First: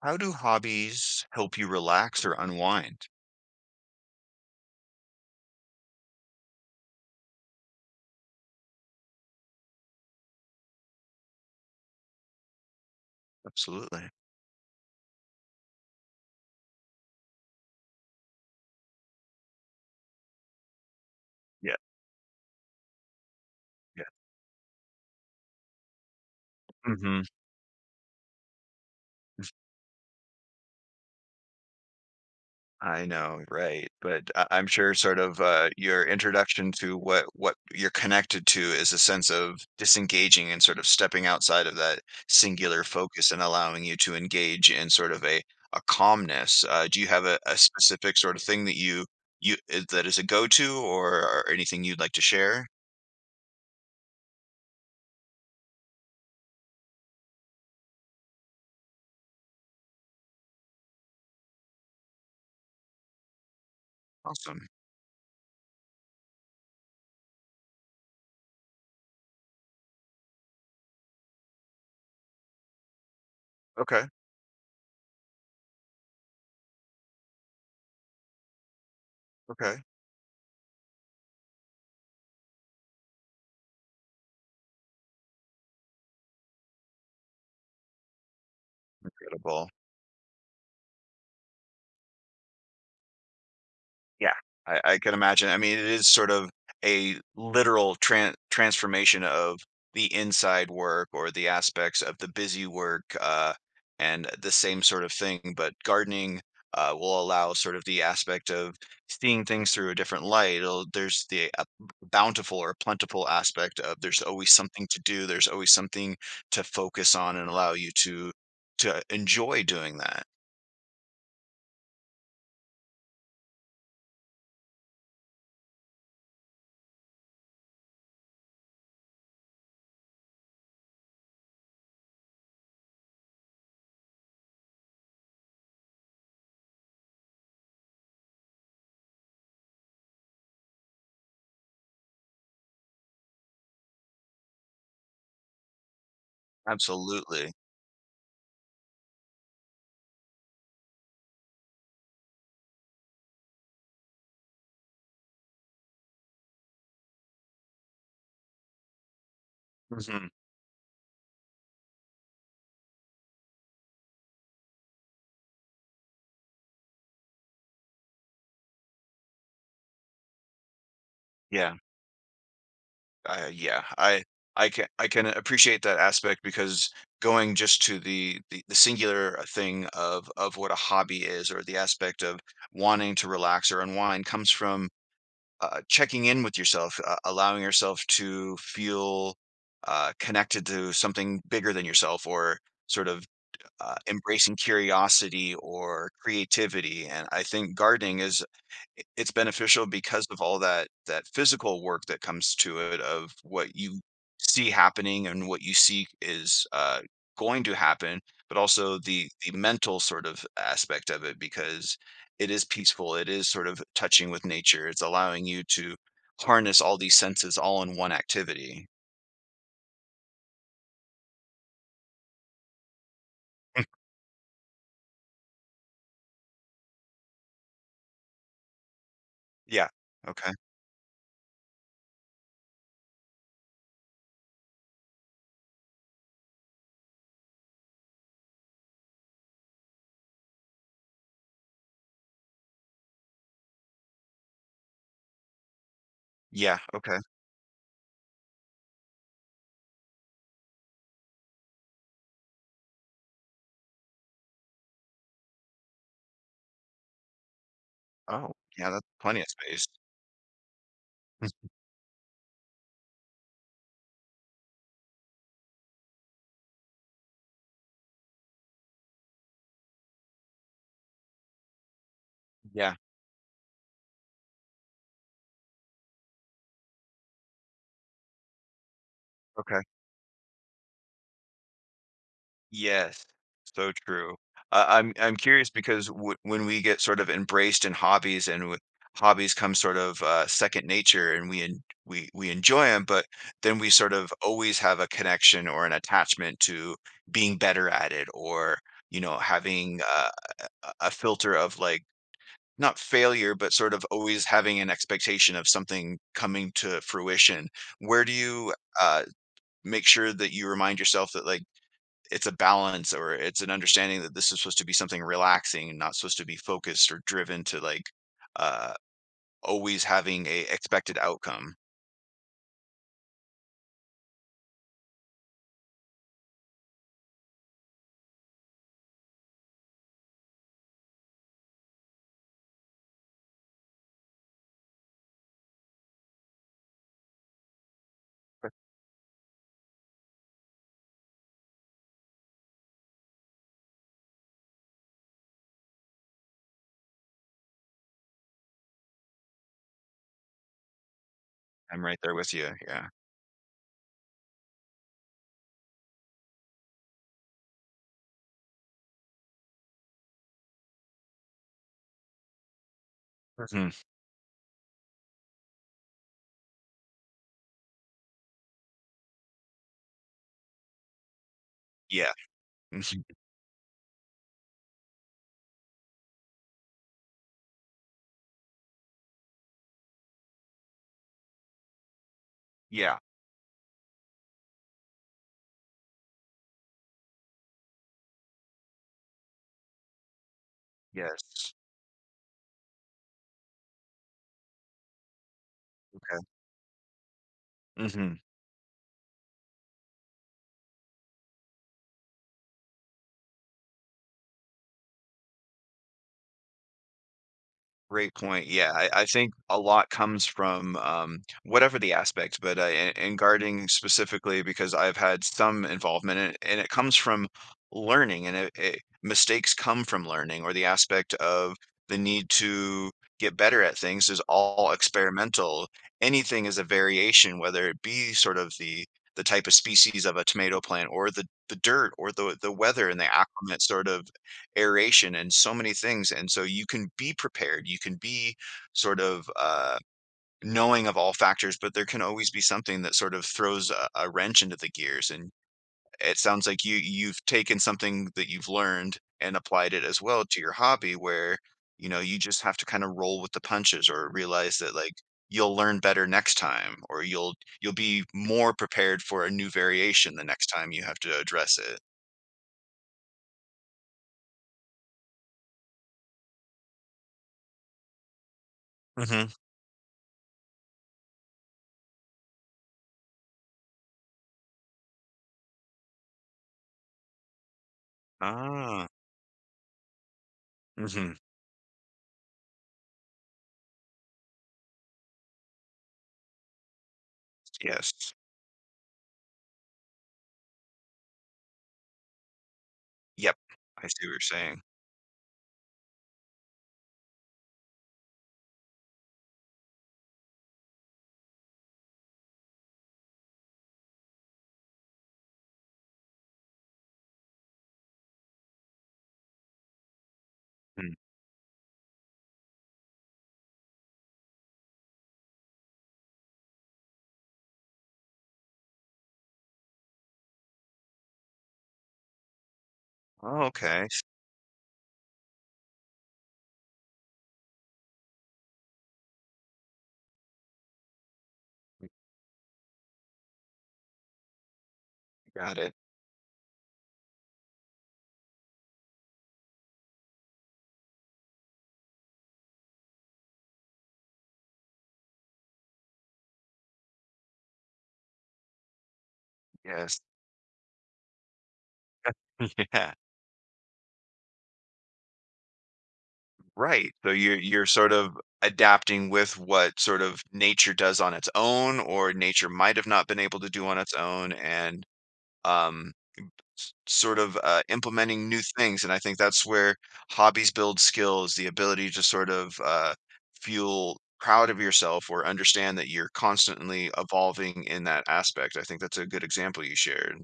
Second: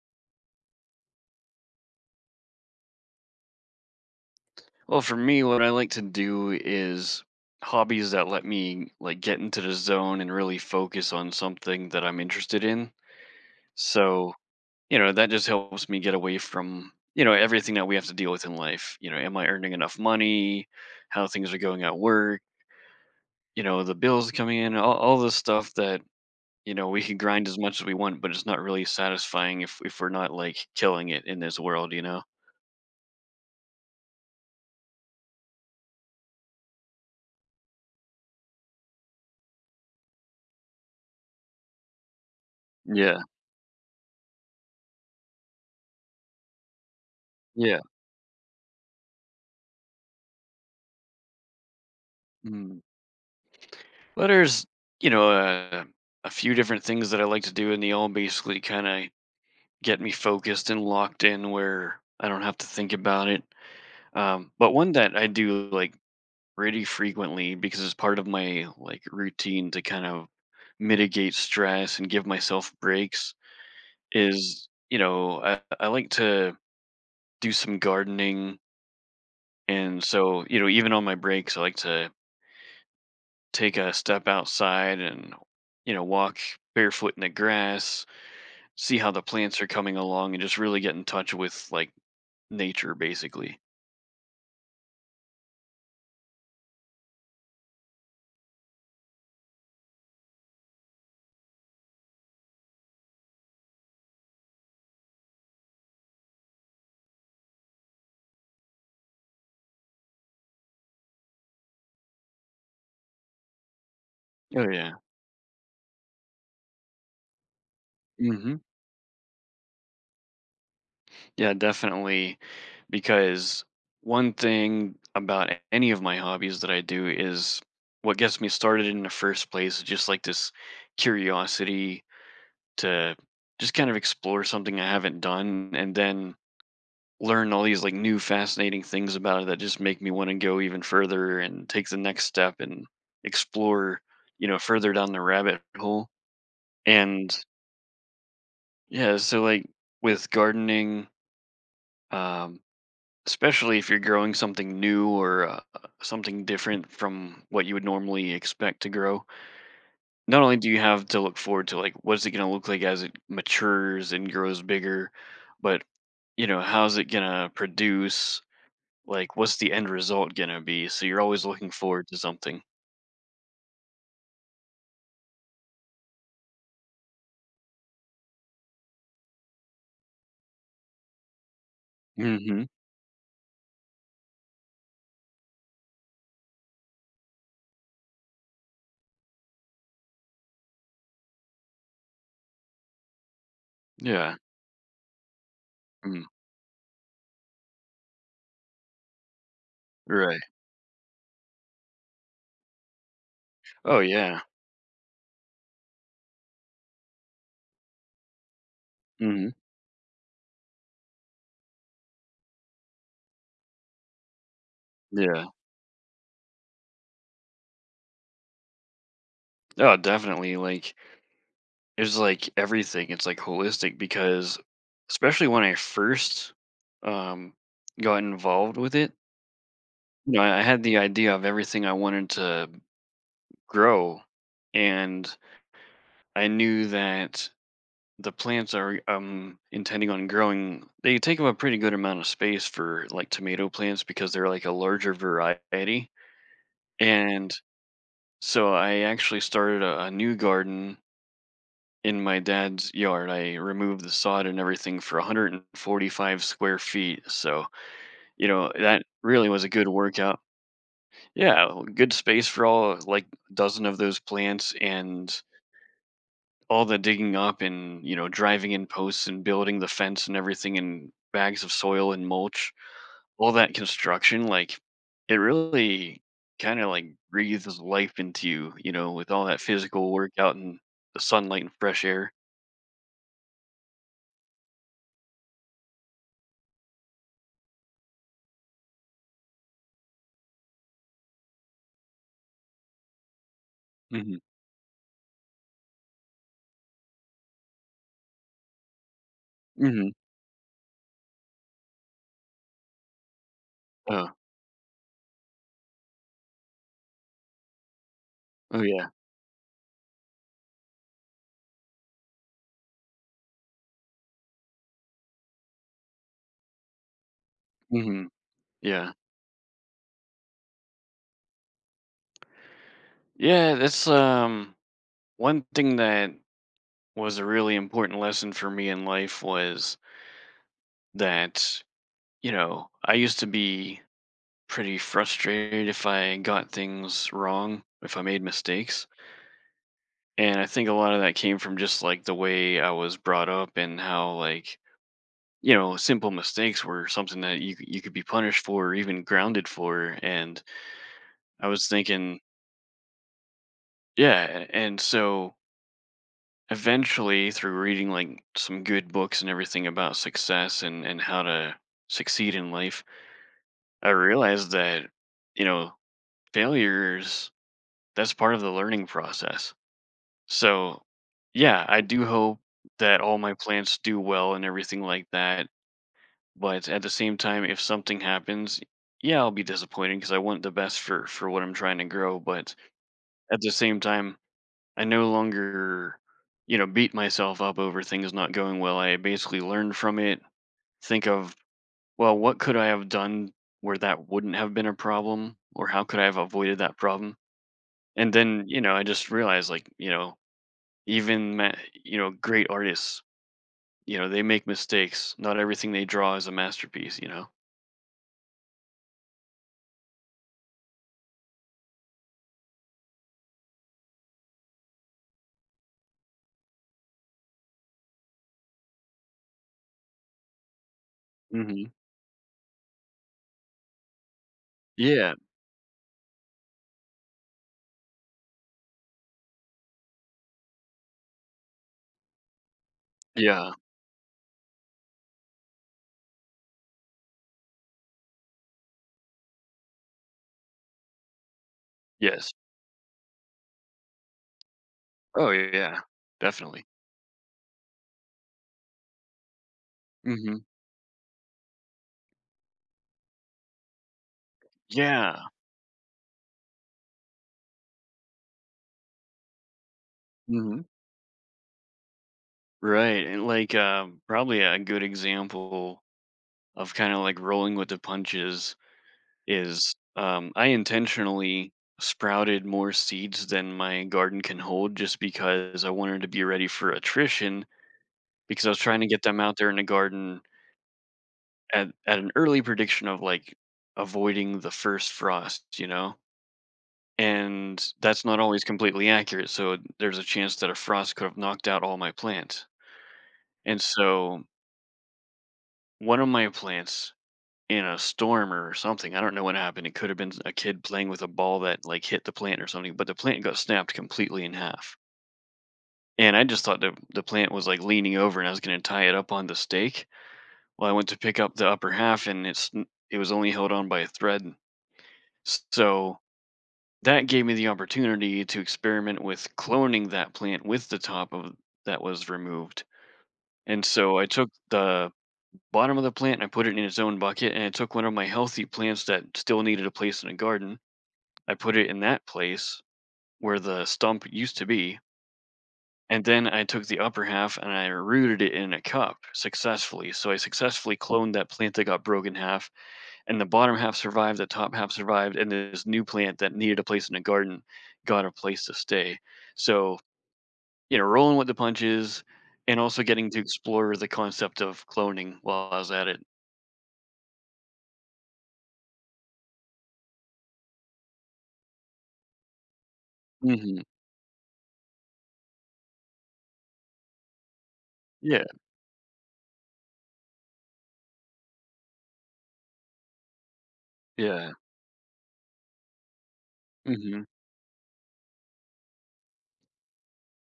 How do hobbies help you relax or unwind? Well, for me, what I like to do is hobbies that let me like get into the zone and really focus on something that I'm interested in. Absolutely. So, you know, that just helps me get away from, you know, everything that we have to deal with in life. You know, am I earning enough money? How things are Yeah, going at work? You know, the yeah. bills coming in, all this stuff that, you know, we can Mhm. grind as much as we want, but it's not really satisfying if we're not like killing it in this world, you know? I know, right, but I'm sure sort of, your introduction to what you're connected to is a sense of disengaging and sort of stepping outside of that singular Yeah. focus and allowing you to engage in sort of a calmness. Do you have a Yeah. specific sort of thing that you that is a go-to or anything you'd like to share? Well, there's, you know, a few different things that I like to do, and they all basically kind of get me focused and locked in where I don't have to think about it. Um, Awesome. but one that I do like pretty frequently because it's part of my like routine to kind of mitigate stress and give myself breaks Okay, is, you know, I like to do some gardening. okay. And so, you know, even on my breaks, I like to take a step outside and, you know, walk barefoot in the grass. See how the plants are Incredible. coming along and just really get in touch with, like, nature, basically. Yeah, I can imagine. I mean, it is sort of a literal transformation of the inside work or the aspects of the busy work, and the same sort of thing. But gardening will allow sort of the aspect of seeing things through a different light. There's the bountiful or plentiful aspect of there's always Oh, something yeah. to do. There's always something to focus on and allow you Mhm. to enjoy doing that. Yeah, definitely, because one thing about any of my hobbies that I do is what gets me started in the first place is just, like, this curiosity to just kind of explore something I haven't done and then learn all these, like, new fascinating things about it that just make me wanna go even further and take the next step and explore, you know, further down the rabbit hole. And Absolutely. yeah, so like with gardening, um, especially if you're growing something new or something different from what you would normally expect to grow, Hmm. not only do you have to look forward to like what's it going to look like as it matures and grows bigger, but you know, how's it going to produce? Like, what's the end result going to be? So you're always looking Yeah. forward to something. Yeah, I I can appreciate that aspect because going just to the singular thing of what a hobby is or the aspect of Mm-hmm. wanting to relax or unwind comes from checking in with yourself, allowing yourself to feel connected to something bigger than yourself or sort of Yeah. embracing curiosity or Mm. creativity. And I think gardening is it's beneficial because of Right. all that that physical work that comes to it of what you Oh yeah. see happening and what you see is going to happen but also Mm-hmm. the mental sort of aspect of it because it is peaceful, it is sort of touching with nature, it's Yeah. allowing you to harness all these senses all in one activity. Oh, definitely. Like it's like everything. It's like holistic because especially when I first, um, got involved with it, Yeah, you know, okay. I had the idea of everything I wanted to grow, and I knew that the plants are intending on growing, they take up a pretty good amount of space for like tomato plants because they're like a larger variety. Yeah, okay. And so I actually started a new garden in my dad's yard. I removed the sod and everything for 145 square feet. So, you Oh, know, yeah, that that's plenty of really was a space. good workout. Yeah, good space for all like dozen of those plants and all the digging up and, you know, driving in posts and building the fence and everything and bags of soil and mulch. Yeah, All that construction like it really kind of like breathes life into you, you know, with all that okay. physical workout and the sunlight and fresh air. Yes, so true. I'm curious because w when we get sort of embraced in hobbies and w hobbies come sort of, second nature and we enjoy them, but then we sort of Hmm. always have a connection or an attachment to being better at it, or, you know, having Hmm. a a filter of, like, not failure, but sort of Oh, always having an expectation of something coming to fruition. Where do you, oh yeah. uh, make sure that you remind yourself that, like, it's a balance or it's an understanding that this is supposed to be something relaxing, not supposed to be focused or driven to, like, Hmm. uh Yeah. always having a expected outcome? Yeah, that's one thing that was a really important lesson for me in life was that, you know, I used to be pretty frustrated if I got things wrong, if I made mistakes. And I think a lot of that came from just like the way I was brought up and how like, you know, simple mistakes were something that you could be punished for or even grounded for. And I was I'm right there thinking, with you. Yeah. yeah, and so eventually through reading like some good books and everything about success and how to succeed in life, Hmm. I realized that, you know, failures, that's part of the learning process. So yeah, I do Yeah. hope that Mhm. all my plants do well and everything like that, but at the same time if something happens, yeah, I'll be disappointed because I want the best for what I'm trying to grow, but Yeah. at the same time I no longer, you know, beat myself up over things not going well. I basically learned from it, think of, Yes. well, what could I have done where that wouldn't have been a problem? Or how could I have Okay. avoided that problem? And Hmm. then, you know, I just realized, like, you know, even, ma- you know, great artists, you know, they make mistakes. Not everything they draw is a masterpiece, you know? Great point. Yeah, I think a lot comes from, whatever the aspect, but in gardening specifically, because I've had some involvement in it, and it comes from learning, and mistakes come from learning, or the aspect of Hmm. the need to get better at things is all Yeah. experimental. Anything is a variation, whether it be sort of the type of species of a tomato plant, or the dirt, or the weather, and they Yeah. acclimate sort of aeration and so many things. And so you can be prepared, you can be sort of knowing of all factors, but there can always Yes. be something that sort of throws a wrench into the gears. Oh, And yeah. it sounds like Definitely. you you've taken something that you've learned and applied it as well Hmm. to your hobby, where, you know, you just have to kind of roll with the punches or realize that, like, Yeah. you'll learn better next time, or you'll be more prepared for a new variation the next time you have to address it. Right, and like, probably a good example of kinda like rolling with the punches Hmm. is, I intentionally sprouted more seeds than my garden can hold just because I wanted to be ready for attrition, because I was trying Ah. to get them out there in the garden Hmm. at an early prediction of, like, avoiding the first frost, you know? And that's Yes. not always completely accurate, so there's a chance that a frost could have knocked out all my plants, Yep. and I see what you're so saying. one of my plants in a storm or something. I don't know what happened. It could have been a kid playing with a ball that like hit the plant or something, but the plant got snapped completely in half. And I just thought the plant was like leaning over and I was going to tie it up on the stake. Well, I went Hmm. to pick up the upper half and it was only held on by a thread. So that gave me the opportunity to experiment with cloning that plant with the top of that was removed. Oh, And okay. so She I took the bottom of the plant and I put it in its own bucket and I took one of my healthy plants that still needed a place in a garden. I put it in that place where the stump used to be, got it. and then I took the upper half and I rooted it in a cup successfully. So I successfully cloned that plant that got broken in half, and the bottom half survived, the top half survived, and this new plant that needed a place in the garden got a place to stay. So, Yes. you know, rolling with the punches and also Yeah. getting to explore the concept of cloning while I was at it. Right. So you're sort of adapting with what sort of nature does on its own, or nature might have not been able to Hmm. do on its own, and, um, sort of Yeah, implementing new things. And I think that's where hobbies build skills, the ability to sort of feel yeah. proud of yourself or understand that you're constantly Hmm. evolving in that aspect. I think that's a good example you shared.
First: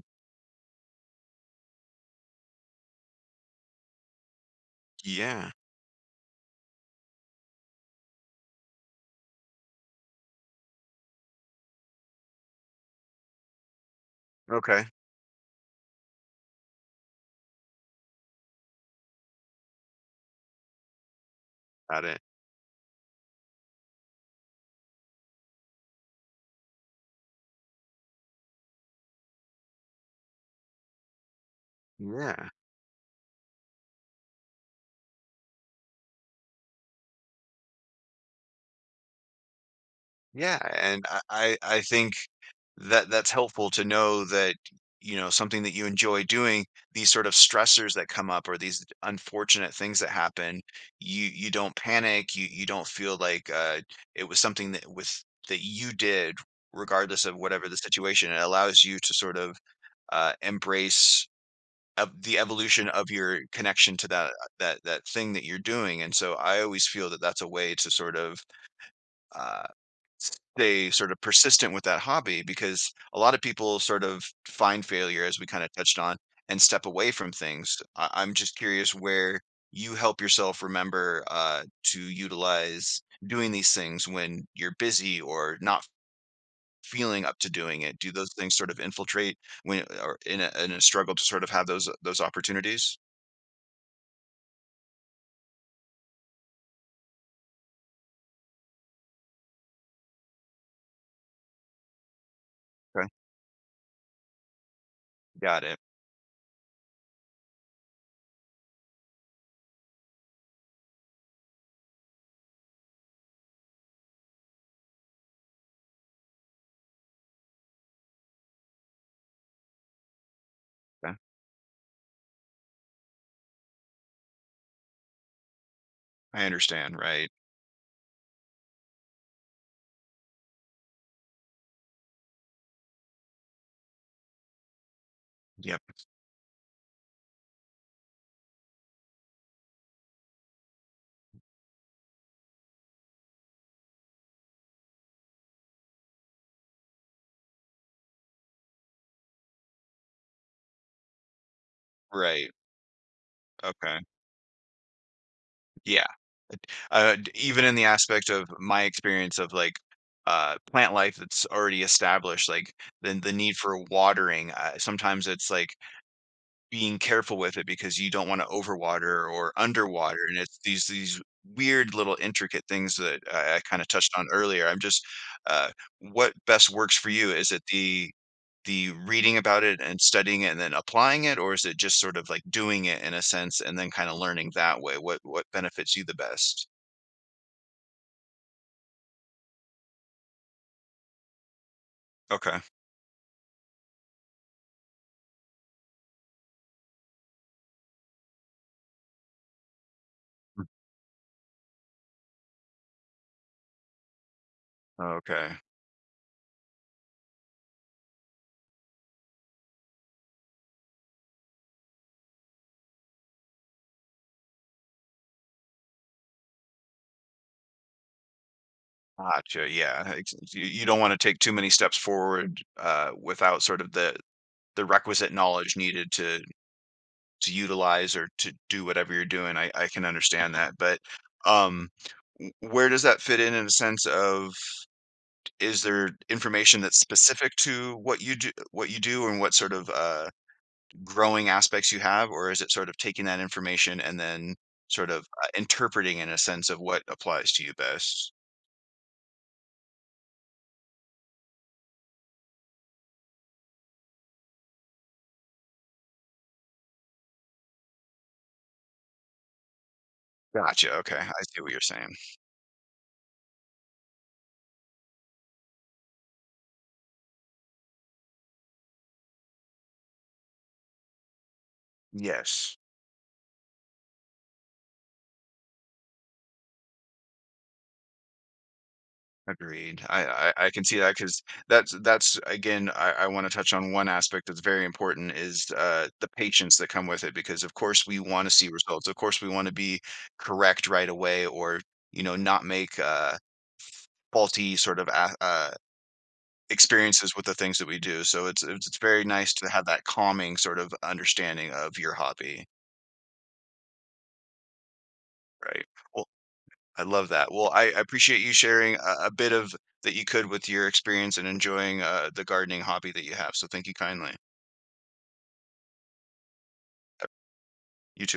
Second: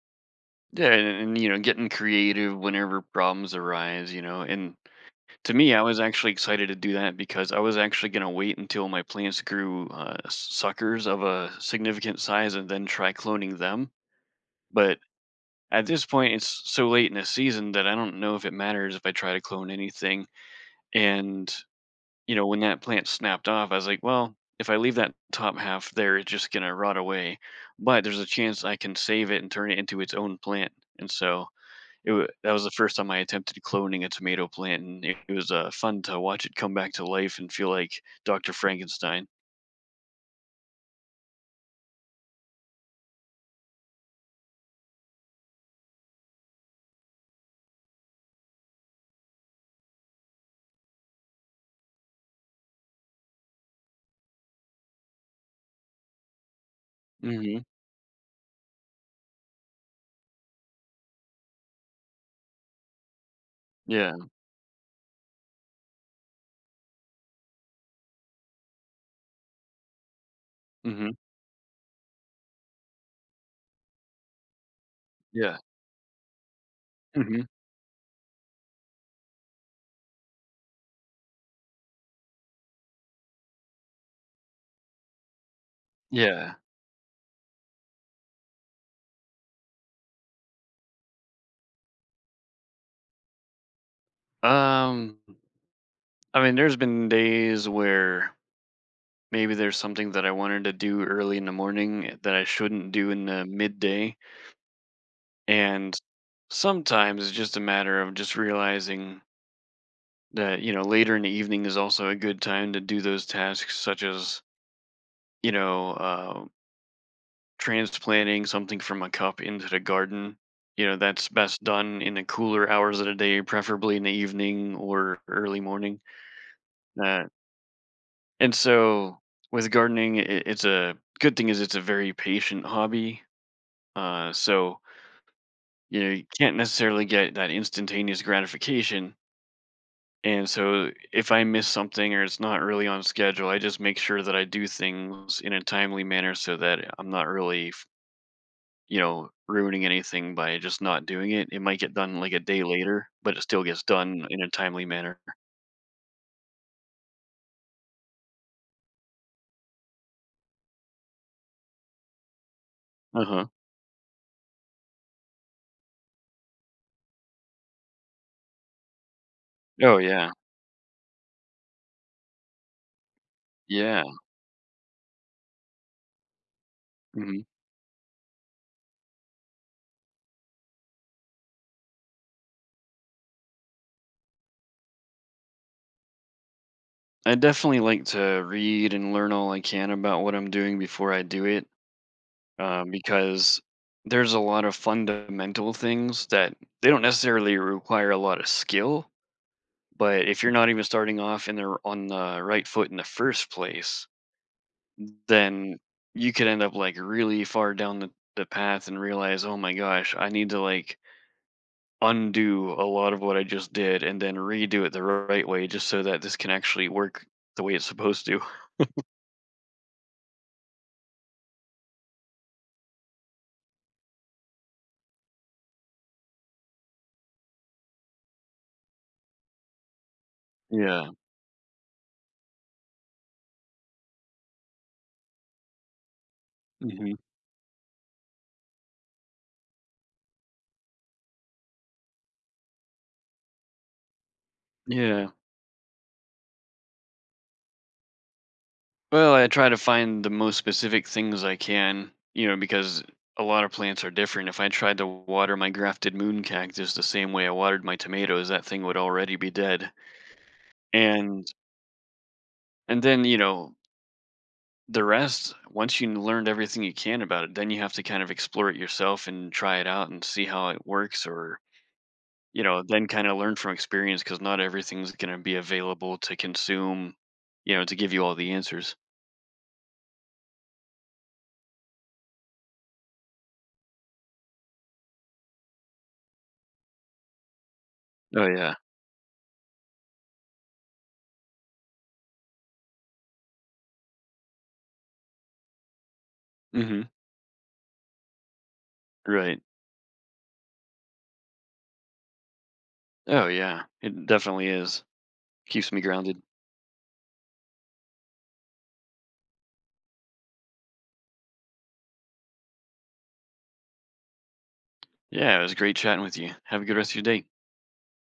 Yeah, and you know, getting creative whenever problems arise, you know, and Yeah. to me, I was actually excited to do that because I was actually going to wait until my plants grew suckers of a significant size and then try cloning them. Okay. But at this point, it's so late in the season that I don't know if it matters if I try to clone anything. And, Got it. you know, when that plant snapped off, I was like, well, if I leave that top half there, it's just going to rot away. But there's a chance I can save it and turn it into its own plant. And so it wa Yeah. that was the first time I attempted cloning a tomato plant, and it was, fun to watch it come back to life and feel like Doctor Frankenstein. Yeah, and I think that that's helpful to know that, you know, something that you enjoy doing, these sort of stressors that come up or these unfortunate things that happen, you don't panic, you don't feel like it was something that with that you did regardless of Mhm. whatever the situation. It allows you to sort of embrace of the evolution of your connection to Yeah. that that that thing that you're doing. And so I always feel that that's a way to sort of uh stay sort Mhm. of persistent with that hobby because a lot of people sort of find failure, as we Yeah. kind of touched on, and step away from Mhm. things. I'm just curious where you help yourself remember, to utilize doing these things when you're busy or not Yeah. feeling up to doing it. Do those things sort of infiltrate when or in a struggle to sort of have those opportunities? Um, I mean, there's been days where maybe there's something that I wanted to do early in the morning that I shouldn't Okay, do in the midday, got it. and sometimes it's just a matter of just realizing that, you know, later in the evening is also a good time to do those tasks such as, you know, transplanting something from a cup into the garden, you know, Okay. that's best done in the cooler hours of the day, preferably in the evening or early morning. I understand. Uh, Right. and so with gardening, it's a good thing is it's a very patient hobby. So, Yep. you know, you can't necessarily get that instantaneous gratification. And so if I miss something or it's not really on schedule, I just make sure that I do things in a timely manner so that I'm not really, you know, ruining anything by just not doing it. It might get done like a Right. day later, but it still gets Okay. done in a timely manner. Yeah. Even in the aspect of my experience of like, plant life that's already established, like the Uh-huh. need for watering. Sometimes it's like being careful with it because you don't want to overwater or Oh underwater, yeah. and it's these weird little intricate things that I kind of Yeah. touched on earlier. I'm just uh, what best works for you? Mhm. Is it the reading about it and studying it and then applying it, or is it just sort of like doing it in a sense and then kind of learning that way? What benefits you the best? I definitely like to read and learn all I can about what I'm doing before I do it, Okay. Because there's a lot of fundamental things that they don't necessarily require a lot of skill, but if you're not even starting off in on the right foot in the first place, Okay. then you could end up like really far down the path and realize, oh my gosh, I need to like undo a lot of what I just did and then redo it the right way just so that this can actually work the way it's supposed to. Gotcha. Yeah. You, you don't want to take too many steps forward, without sort of the requisite knowledge needed to utilize or to do whatever you're doing. I can understand that, but, Yeah. um, where does that fit in a sense of is there information that's Hmm. specific to what you do and what sort of growing aspects you have, or is it sort of taking that information and then sort of Yeah. Interpreting in a sense of what applies to you best? Well, I try to find the most specific things I can, you know, because a lot of plants are different. If I tried to water my grafted moon cactus the same way I watered my tomatoes, that thing would already be dead. Gotcha. Okay, I And see what you're saying. and then, you know, the rest once you learned everything you can about it, then you have to kind of explore it yourself and try it out and see how it works or, you Yes, know, then kind of learn from experience because not everything's going to be available to consume, you know, to give you all the answers. agreed. I can see that because that's again, I want to touch on one aspect that's very important is, the patience that come with it because of course we want Oh to see yeah. results. Of course we want to be correct right away or, you know, not make, faulty sort of Hmm. experiences with the things that we do. So it's very nice Right. to have that calming sort of understanding of your hobby, Oh yeah, it definitely is. right? Keeps me grounded. I love that. Well, I appreciate you sharing a bit of that you could with your experience and enjoying, the gardening hobby that you have, so thank you kindly. Yeah, it was great chatting with you. Have a good rest of your day. You too.